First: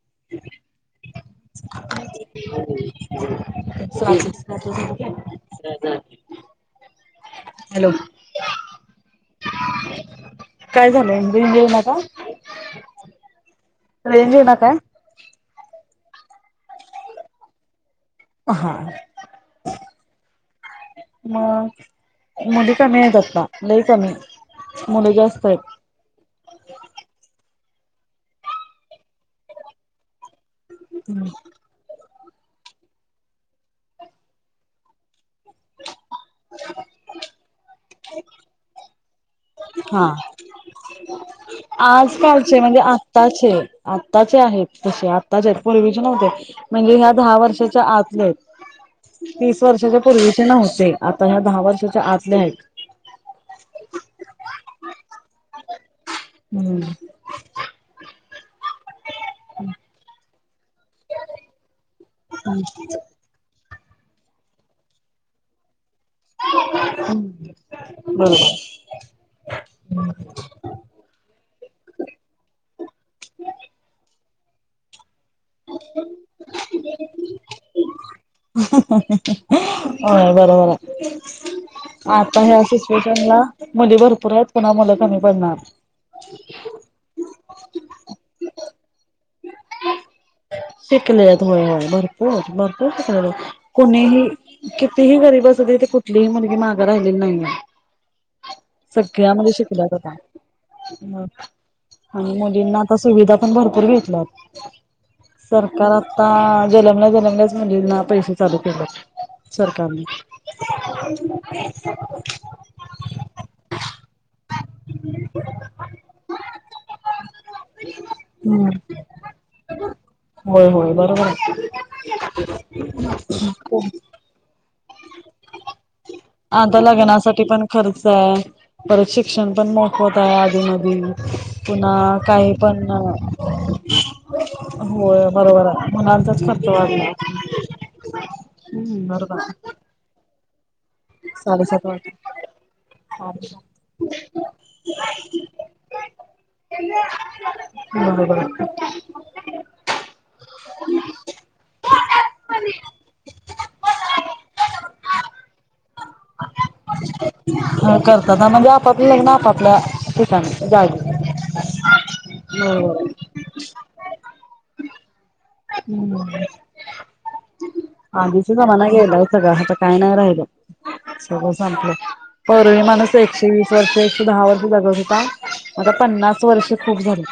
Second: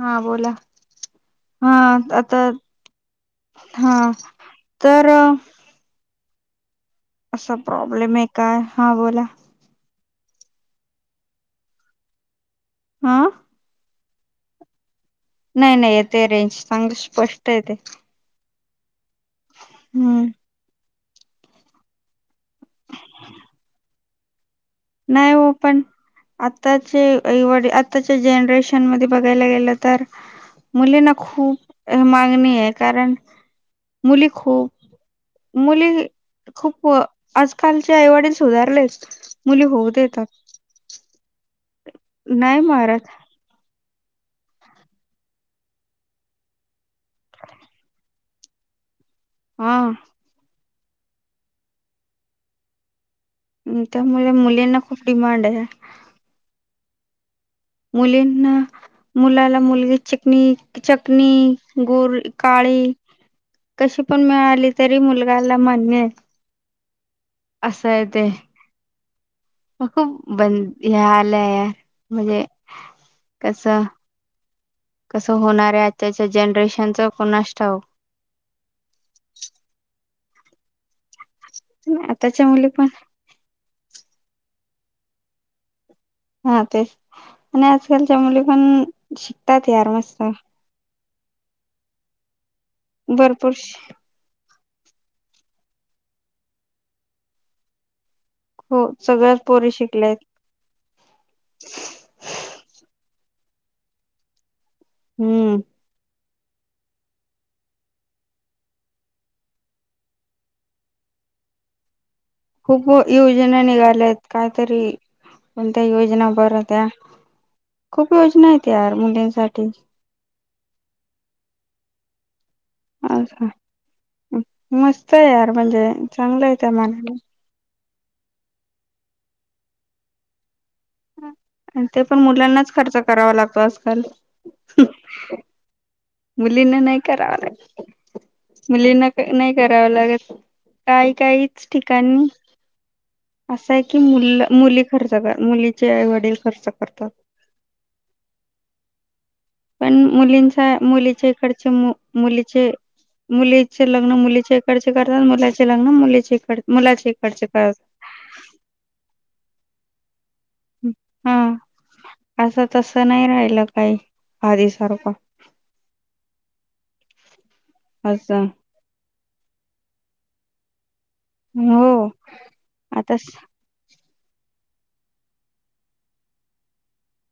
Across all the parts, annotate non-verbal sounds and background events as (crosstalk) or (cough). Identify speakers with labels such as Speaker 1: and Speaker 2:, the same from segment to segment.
Speaker 1: हा बोला. हा आता
Speaker 2: हां
Speaker 1: हा तर
Speaker 2: (unintelligible)
Speaker 1: असं प्रॉब्लेम आहे काय हा बोला.
Speaker 2: काय झालंय बिल येेऊ नका.
Speaker 1: हां
Speaker 2: रेंज येईना काय?
Speaker 1: नाही नाही येते रेंज चांगलं स्पष्ट येते.
Speaker 2: हां
Speaker 1: हम्म
Speaker 2: मग मुली कमी आहेेत आता लई कमी. मुले
Speaker 1: नाही
Speaker 2: जास्त
Speaker 1: हो पण
Speaker 2: आहेत
Speaker 1: आताचे आई वडील आता जनरेशन मध्ये बघायला गेल तर मुलींना खूप मा आहे कारण मुली खूप मुली खूप आजकालच्या आईवडील सुधारलेत. मुली होऊ
Speaker 2: हा
Speaker 1: देतात.
Speaker 2: आजकालचे
Speaker 1: नाही
Speaker 2: म्हणजे
Speaker 1: मारत
Speaker 2: आत्ताचे. आत्ताचे आहेत तसे आत्ताचे आहेत पूर्वीचे नव्हते म्हणजे ह्या दहा वर्षाच्या आतल्या आहेत. तीस
Speaker 1: हा
Speaker 2: वर्षाच्या पूर्वीचे नव्हते आता ह्या दहा वर्षाच्या आतल्या आहेत.
Speaker 1: त्यामुळे मुलींना खूप डिमांड आहे.
Speaker 2: हम्म
Speaker 1: मुलींना मुलाला मुलगी चिकणी चकणी गोर काळी कशी पण मिळाली तरी मुलगाला मान्य आहे.
Speaker 2: हम्म
Speaker 1: असं आहे ते
Speaker 2: बरोबर
Speaker 1: बंद हे आलंय म्हणजे कस
Speaker 2: (inaudible)
Speaker 1: जनरेशनच कोणास ठाऊक
Speaker 2: होय बरोबर हाय आता
Speaker 1: आताच्या
Speaker 2: ह्या
Speaker 1: मुली पण
Speaker 2: सिच्युएशनला मुली भरपूर आहेत पुन्हा मुलं कमी पडणार.
Speaker 1: हा तेच आणि आजकालच्या मुली पण शिकतात यार मस्त.
Speaker 2: शिकल्यात होय होय भरपूर भरपूर शिकलेले
Speaker 1: भरपूर
Speaker 2: कोणीही. कितीही गरीब असूदे ती कुठलीही मुलगी माग राहिलेली नाहीये.
Speaker 1: हो
Speaker 2: सगळ्या
Speaker 1: सगळ्याच
Speaker 2: मुली
Speaker 1: पोरी
Speaker 2: शिकल्यात आता. म आणि मुलींना आता सुविधा पण भरपूर भेटल्यात
Speaker 1: हम्म
Speaker 2: सरकार आ ता जलमल्या जलमल्या मुलींना ना पैसे चालू केल्यात. सरकारने.
Speaker 1: खूप योजना निघाल्यात काहीतरी कोणत्या योजना बर त्या खूप योजना आहेत
Speaker 2: हम्म
Speaker 1: यार मुलींसाठी.
Speaker 2: होय होय बरोबर आहे.
Speaker 1: असं मस्त आहे यार म्हणजे चांगलं आहे त्या
Speaker 2: आता
Speaker 1: मानाने
Speaker 2: लग्नासाठी पण खर्चय परत शिक्षण पण मोफत आहे आधी म
Speaker 1: आणि
Speaker 2: पुन्हा
Speaker 1: ते पण
Speaker 2: काही
Speaker 1: मुलांनाच
Speaker 2: पण
Speaker 1: खर्च
Speaker 2: अ
Speaker 1: करावा लागतो आजकाल
Speaker 2: होय बरोबर आहे. मुलांचाच खर्च
Speaker 1: मुलींना नाही
Speaker 2: वाढला
Speaker 1: करावा लागत
Speaker 2: हम्म
Speaker 1: मुलींना
Speaker 2: बरोबर.
Speaker 1: नाही करावं लागत काही काहीच
Speaker 2: साडेसात
Speaker 1: ठिकाणी
Speaker 2: वाजता.
Speaker 1: असं आहे की मुल मुली खर्च कर मुलीचेआईवडील खर्च करतात.
Speaker 2: बरोबर.
Speaker 1: पण मुलींचा मुलीच्या इकडचे मुलीचे मुलीचे लग्न मुलीच्या इकडचे करतात मुलाचे लग्न मुलीचे इकड मुलाचे इकडचे करतात
Speaker 2: हो करतात म्हणजे आपापली लग्न आपापल्या
Speaker 1: हा
Speaker 2: (unintelligible)
Speaker 1: असं तसं
Speaker 2: बरोबर.
Speaker 1: नाही राहिलं काही आधी सारखं.
Speaker 2: हम्म
Speaker 1: असं
Speaker 2: आदीचा जमाना गेलाय सगळा आता काय नाही राहिल. सगळं
Speaker 1: हो
Speaker 2: संपलं पूर्वी माणूस
Speaker 1: आता स-
Speaker 2: एकशे वीस वर्ष दहा वर्ष जगत होता आता पन्नास वर्ष खूप झाली.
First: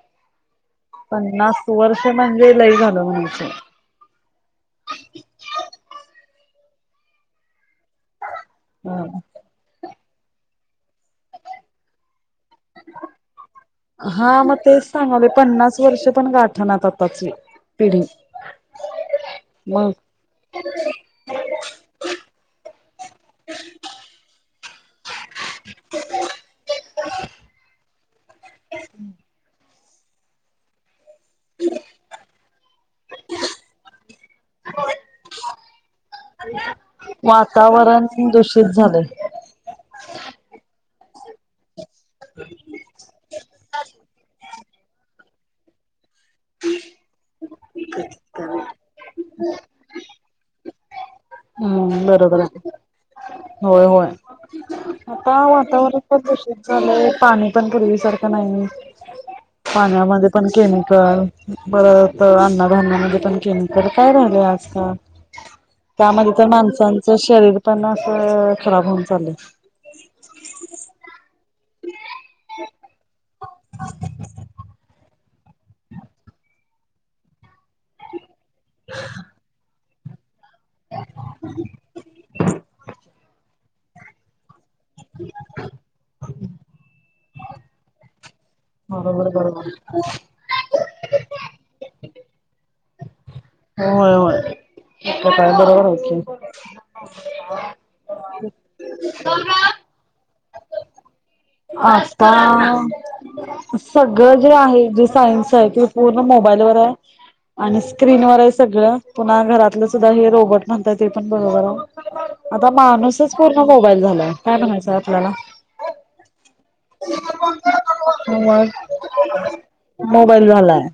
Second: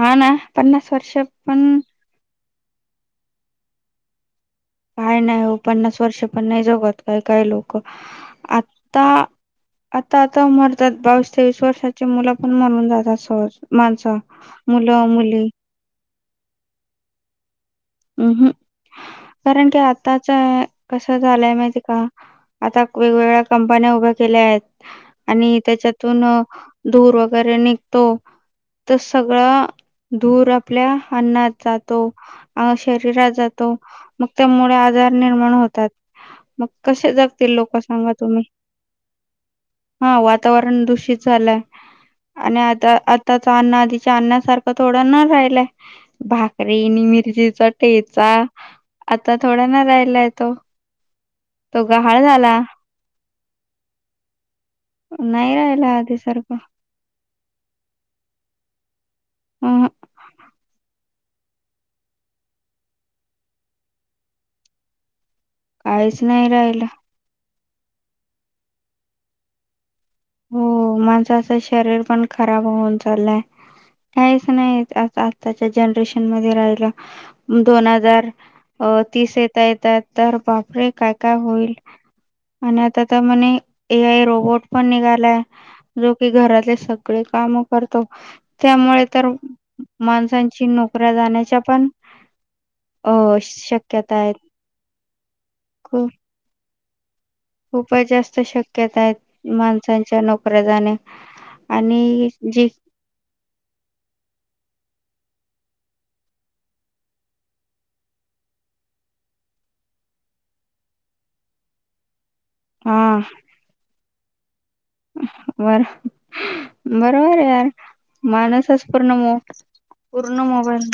Speaker 1: हाणा पन्नास वर्ष पण
Speaker 2: लई लई झालं म्हणायचं.
Speaker 1: काय नाही हो पन्नास वर्ष पण नाही जगत काय काय लोक आता आता आता मरतात बावीस, तेवीस वर्षाची मुलं पण (unintelligible) जातात सहज माणसं,
Speaker 2: हा मग तेच
Speaker 1: मुलं,
Speaker 2: सांगाले
Speaker 1: मुली.
Speaker 2: पन्नास वर्ष पण गाठणात आताची पिढी
Speaker 1: हम् हम् कारण की
Speaker 2: मग
Speaker 1: आताच कस झालंय माहिती का. आता वेगवेगळ्या कंपन्या उभ्या केल्या आहेत आणि त्याच्यातून धूर वगैरे निघतो तर सगळं धूर आपल्या अन्नात जातो. अ शरीरात जातो मग त्यामुळे आजार निर्माण होतात. मग कशे जगतील लोक
Speaker 2: वातावरण
Speaker 1: सांगा तुम्ही
Speaker 2: दूषित झालंय.
Speaker 1: हा वातावरण दुष झालंय आणि आता आताच अन्न आदीच्या अन्नासार थोड न राहिलंय भाकरी मि र्ची चा ठेचा आता थोडा ना राहिलाय तो. तो
Speaker 2: हम्म
Speaker 1: गहाळ
Speaker 2: बरोबर
Speaker 1: झाला.
Speaker 2: आहे. होय होय आता
Speaker 1: नाही राहिला
Speaker 2: वातावरण पण
Speaker 1: आधीसारखं
Speaker 2: दूषित झालंय पाणी पण पूर्वीसारखं नाही.
Speaker 1: अहं
Speaker 2: पाण्यामध्ये पण केमिकल बरत अन्णाधान्यामध्ये पण केमिकल काय राहिलय आजकाल.
Speaker 1: काहीच
Speaker 2: त्यामध्ये तर
Speaker 1: नाही राहिलं.
Speaker 2: माणसांचं शरीर पण अस अ खराब होऊन चाललंय.
Speaker 1: हो माणसाचं शरीर पण खराब होऊन चाललंय,, काहीच नाही आताऽऽ त्याच्या जनरेशन मध्ये राहिला,, दोन हजार तीस येतायत तरऽऽ तर बापरे! काय, काय होईल, आणि आता म्हणे ए आय रोबोट पणऽऽ जो की घरातले सगळे कामं करतो.. त्यामुळे तर,,
Speaker 2: बरोबर बरोबर.
Speaker 1: माणसांची नोकऱ्या जाण्याच्या पणऽऽ अं,,
Speaker 2: होयहोय,, काय बरोबर होतेऽऽ
Speaker 1: उपाय जास्त शक्यता आहेत,, माणसांच्या नोकऱ्या जाणेऽ
Speaker 2: आता,, सगळं जे आहे जे सायन्सऽऽ आहे क पूर्ण मोबाईलवरर आयऽऽ आणि स्क्रीनवरर आहे सगळं,, पुन्हा घरातलं सुद्धा हे रोबोट म्हणताय ते पण बरोबर आहे. आता
Speaker 1: हा
Speaker 2: माणूसच पूर्ण मोबाईल झालाय,, काय म्हणायचंय आपल्याला?
Speaker 1: बर बरोबर यार,,
Speaker 2: मग
Speaker 1: मानसच पूर्णम पूर्ण मोबाईल.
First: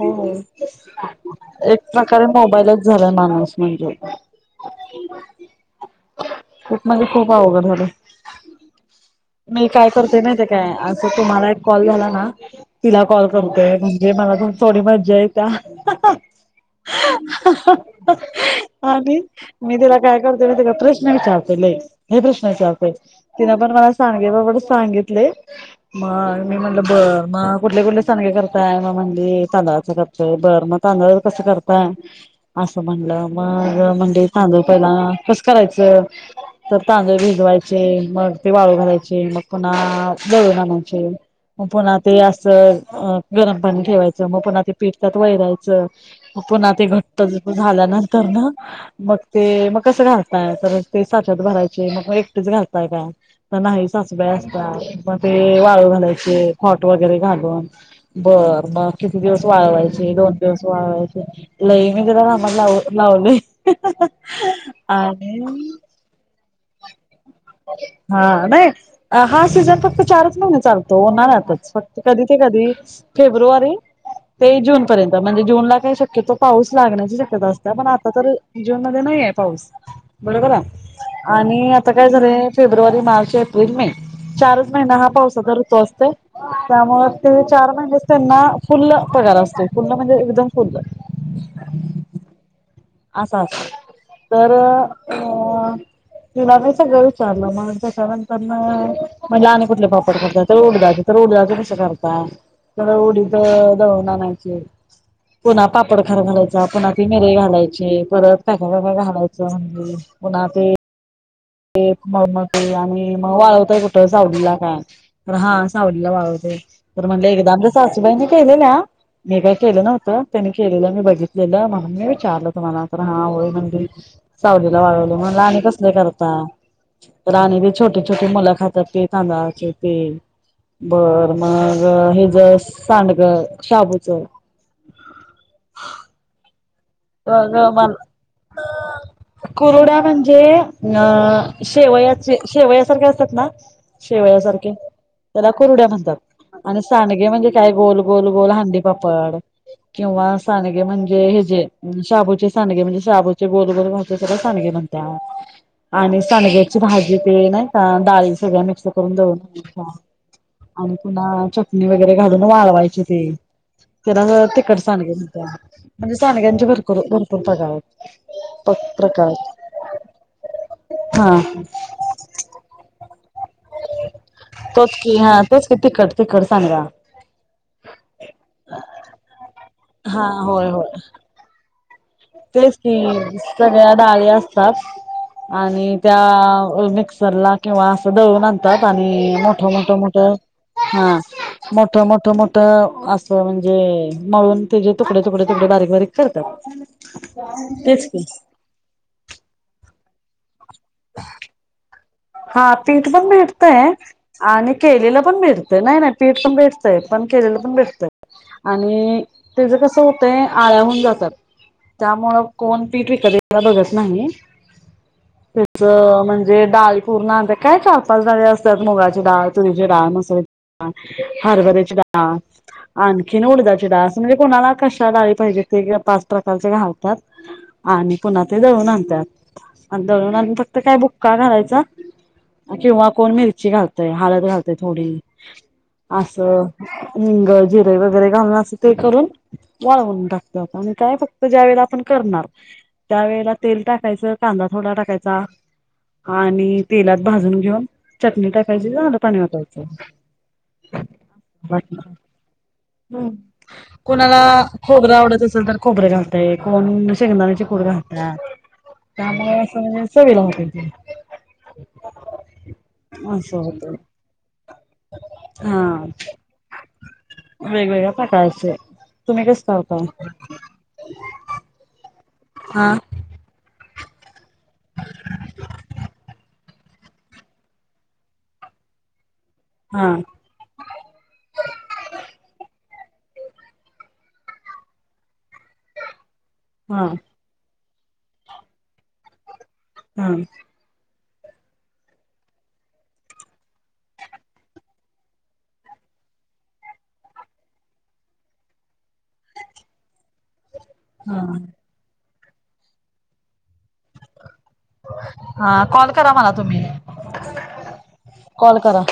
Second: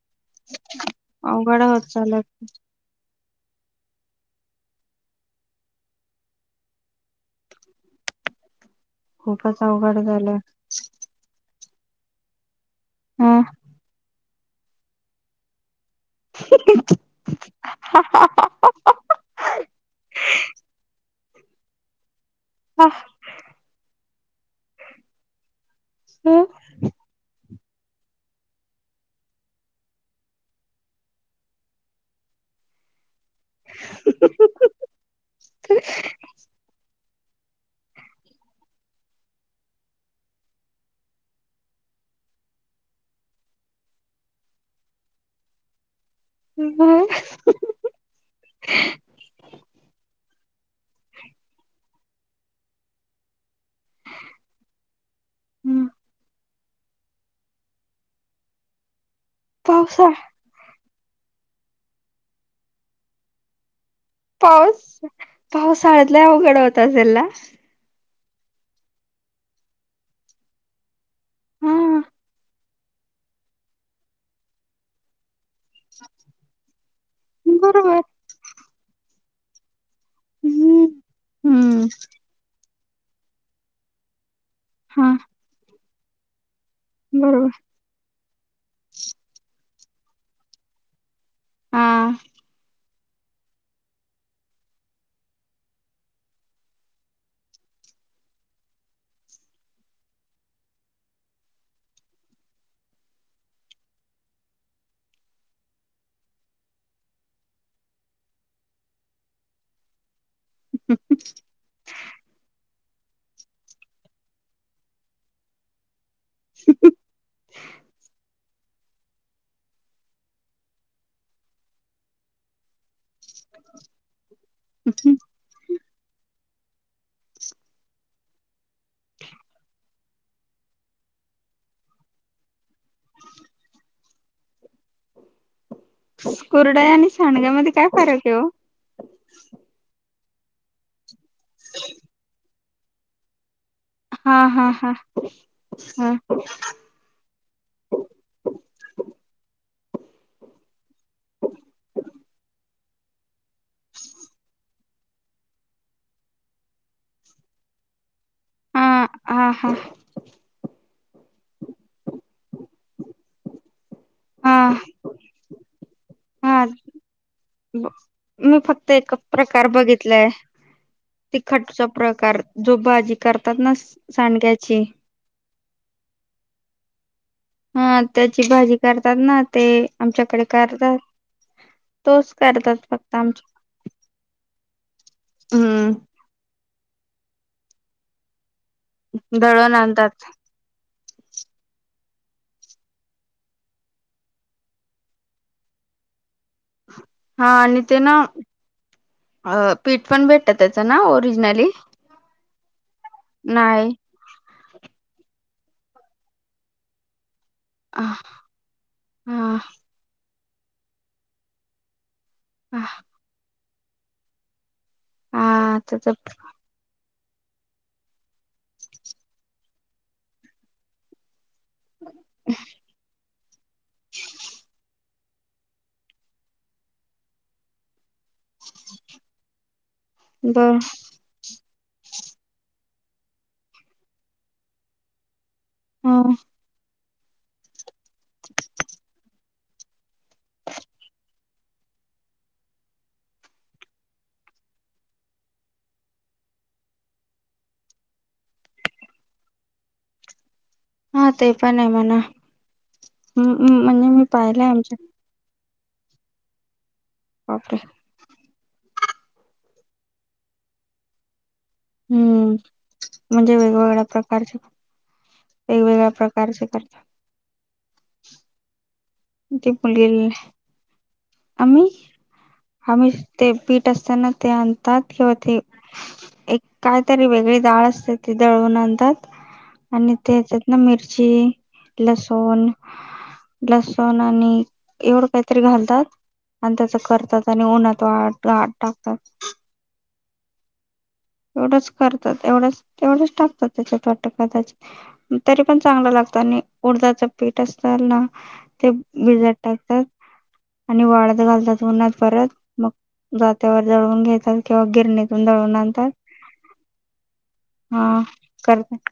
Speaker 2: वय वय,,
Speaker 1: अवघड
Speaker 2: एक
Speaker 1: होत चालय
Speaker 2: प्रकारे मोबाईलच झाला माणूस म्हणजेऽऽ (unintelligible) खूप म्हणजे खूप अवघड झालंय.
Speaker 1: खूपच
Speaker 2: मी काय
Speaker 1: अवघड
Speaker 2: करते
Speaker 1: झालंय
Speaker 2: माहीतीय काय? असं तुम्हाला एक कॉल झाला नाऽऽ तिला कॉल करतोय,, म्हणजे मला पन थोडी मज्जा येत्या, हहहह हहहह, आणि मी तिला काय करतोय माईतीय काय प्रश्ऽऽ विचारतोय लय,, लय प्रश्न विचारतोय तिन पण मला सांडगे पापड सांगितलय,,, मग, मी म्हटलं बर, मगऽ कुठले कुठले सांडगे करताय,, मग म्हणली तांदळाच करतय, बर मग तांदळा कसं करतय? असं म्हणलं, मग म्हणली
Speaker 1: ह
Speaker 2: तांदूळ पहिला कसं करायचं? तरऽऽ तांदूळ भिजवायचे, मग ते वाळू घालायचे, मग पुणा्हा दळून आणायचे,, मग पुन्हा ते असं अं गरम पाणी ठेवायचं, मग पुन्हा ते पिठ त्याच्यात वैरायचं,, पुन्हा ते घट्ट
Speaker 1: हम्म,
Speaker 2: झाल्यानंतर ना,, मग ते मग कसं घाल? तर ते साच्यात भरायचं,, मग एकटेच घाताय का? तर नाही सासूबाई असत्या ते वाळू घालायचे, खॉट वगैरे घालून बर मऽऽ किती दिवस वाळवायचे?
Speaker 1: पावसाळ
Speaker 2: दोन दिवस वाळवायचे, लई मी जरा कामात लाव लावलयऽऽ
Speaker 1: पाऊस, पावसाळ्यात लय अवघड होत आसल नाऽऽ
Speaker 2: हा, नाही हा सीझन फक्त चारच महिना चालूऽऽ होणार आताच,,
Speaker 1: हा
Speaker 2: फक्त कधी ते कधी,, फेब्रुवारी ते जून पर्यंत म्हणजेऽऽ जून ला काही शक्यतो पाऊस लागण्याची शक्यता असत्या,, पण
Speaker 1: बरोबर
Speaker 2: आता तर जून मध्ये नाही आय पाऊस.. बरोबर आय,,
Speaker 1: हम्म
Speaker 2: आणि
Speaker 1: हम्म
Speaker 2: आता कायऽऽ फेब्रुवारी, मार्च, एप्रिल, मे चारच महिना हा पावसाचा ऋतू असतय, ऽ त्यामुळे ते
Speaker 1: बरोबर
Speaker 2: चार महिनेच त्यांना फुल्ल पगार असतोय,, फुल म्हणजे एकदम फुल्ल.
Speaker 1: हा,
Speaker 2: असा असंत,, तर अऽ तिला मी सगळं ईचाारलं,, मग त्याच्यानंतर ऽम्हणलं आणि कुठले पापड करताय? तर उडदाचेऽऽ उडदाच कसं करताय? तर उडीद दळून आणायचंऽ पुन्हा पापडखार घालायचा, पुन्हा ती मिरं घालायचीऽ परत काकाय काय काय घालायचं म्हणजेऽऽ
Speaker 1: (unintelligible)
Speaker 2: ते मळमतेय, आणि मग वाळवताय कुठं? सावलीला काय? हा सावली ऽऽ वाळवलय,, तर म्हणलं एकदा आपलं सासूबाईऽऽ केलेल्या,, मी काही केलं नव्हतं त्यांनी केलेलं मी बघितलेलं म्हणून मी विचारलं तुम्हाला.. तर हा होय म्हणली,, सावलीला वाळवले,, म्हणलं आणी कसली करताय? राणी, ते छोटे छोटे मुल खात्यात ते तांदळाचे तेऽ बर,, मग हे ज सांडग शाबूच..
Speaker 1: कुरडया आणि सांडग्या
Speaker 2: मग
Speaker 1: मध्ये काय फरक आहे ओ?
Speaker 2: मला ज शेवयाचे शेवयासारखे असतात ना
Speaker 1: हा हा
Speaker 2: शेवयासारखे
Speaker 1: हा
Speaker 2: त्याला कुरड्या
Speaker 1: हा
Speaker 2: म्हणतात आणि सांडगे म्हणजे काय गोल गोल गोल हांडीपापड किंवा सानगे म्हणजे ह जे शाबूचे सांडगे म्हणजे शाबूचे गोलबोल घाचे सगळे सांडगे म्हणतात आणि सडग्याची भाजी ते नाही का डाळी सगळ्या मिक्स
Speaker 1: हा हा हा
Speaker 2: करूनछ आणि पुन्हा चटणी वगैरे घालून वाळवायची ते त्याला
Speaker 1: हा
Speaker 2: तिक सांगेत
Speaker 1: हा
Speaker 2: म्हजे भरूर भरपूर पग
Speaker 1: ब- मी फक्त एक
Speaker 2: पत्रकार
Speaker 1: प्रकार बघितलाय तिखटचा प्रकार जो भाजी करतात ना सांडक्याची
Speaker 2: तोच की हा तेच की तिखट तिखट सांगा
Speaker 1: हा त्याची भाजी करतात ना ते
Speaker 2: हा
Speaker 1: आमच्याकडे करतात तोच करतात
Speaker 2: टेस्टी
Speaker 1: फक्त आमच्या
Speaker 2: सगळ्या डाळी असतात
Speaker 1: हम्म
Speaker 2: आणि त्या मिक्सरला किंवा असं दळून आणतात आणि मोठ
Speaker 1: दळण
Speaker 2: मोठ मोठ
Speaker 1: आणतात
Speaker 2: हा मोठ मोठ मोठं असं म्हणजे मळून ते जे तुकडे तुकडे तुकडे बारीक बारीक करतात
Speaker 1: हा आणि ते
Speaker 2: तेच
Speaker 1: ना
Speaker 2: की
Speaker 1: अ पीठ पण भेट त्याच ना ओरिजिनली
Speaker 2: हा पीठ पण भेटतंय आणि केलेला पण भेटतंय नाही नाही पीठ पण भेटतंय पण केलं पण भेटत आणि
Speaker 1: हा
Speaker 2: त्या ज कस होतंय आळ्याहून जातात त्यामुळं कोण पीठ विकतला बघत नाही त्याच म्हणजे डाल पूर्ण अ काय चार पाच डाळे असतात मुगाची डाळ तुरीची डाळ मसुरीची डाळ हरभरे चिडा आणखीन उलदाा चिड असं म्हणजे कोणाला कशाला पाहिजे ते पाच प्रकारचे घालतात आणि पुन्हा ते दळून आणतात आणि दळून आणून
Speaker 1: बर
Speaker 2: फक्त काय बुक्का घालायचा किंवा कोण मिरची घालतय हलत घालतय थोडी अस हिंग, जिरे वगैरे घालून असं ते करून वाळवून टाकतात आणि काय फक्त ज्या वेळेला आपण करणार, त्यावेेळेला तेल टाकायचं कांदा थोडा टाकायचा आणि तेलात भाजून घेऊन चटणी टाकायची. झालं, पाणी ओतायचं.
Speaker 1: हा ते पण आहे मना.
Speaker 2: हम् कोणाला,
Speaker 1: आमच्या
Speaker 2: खोबर आवडत असेल तर खोबरे घालतय, कोण शेंगदाण्याची
Speaker 1: बापरे
Speaker 2: कूड घालत्यात. त्यामुळे असं, म्हणजे चवीला होते ते.
Speaker 1: हम्म, म्हणजे
Speaker 2: असं होतय
Speaker 1: वेगवेगळ्या प्रकारचे
Speaker 2: हा,
Speaker 1: वेगवेगळ्या प्रकारचे करतात
Speaker 2: वेगवेगळ्या प्रकारचे. तुम्ही कस
Speaker 1: ती मुलगी
Speaker 2: घालताय? (unintelligible)
Speaker 1: आम्ही? आम्ही ते पीठ असत ना ते आणतात. किंवा ते, एक कायतरी वेगळी डाळ असते ती दळून आणतात.
Speaker 2: हा
Speaker 1: आणि ते तेच्यात ना मिरची, लसूण लसूण आणि एवढं काहीतरी घालतात. आणि त्याच
Speaker 2: हा
Speaker 1: करतात. आणि उन्हात वाळत (unintelligible) टाकतात.
Speaker 2: ह
Speaker 1: एवढंच करतात. एवढच, एवढच टाकतात त्याच्यात वाटतं कदाचित. तरी पण चांगलं लाग आणि उडदाच पीठ असत ना, ते बिजत टाकतात.
Speaker 2: (inaudible)
Speaker 1: आणि वाळत घालतात उन्हात परत. मग जात्यावर जळवून घेतात. किंवा गिरणीतून दळून
Speaker 2: हा
Speaker 1: आणतात.
Speaker 2: कॉल करा मला तुम्ही
Speaker 1: हा,
Speaker 2: कॉल
Speaker 1: करते.
Speaker 2: करा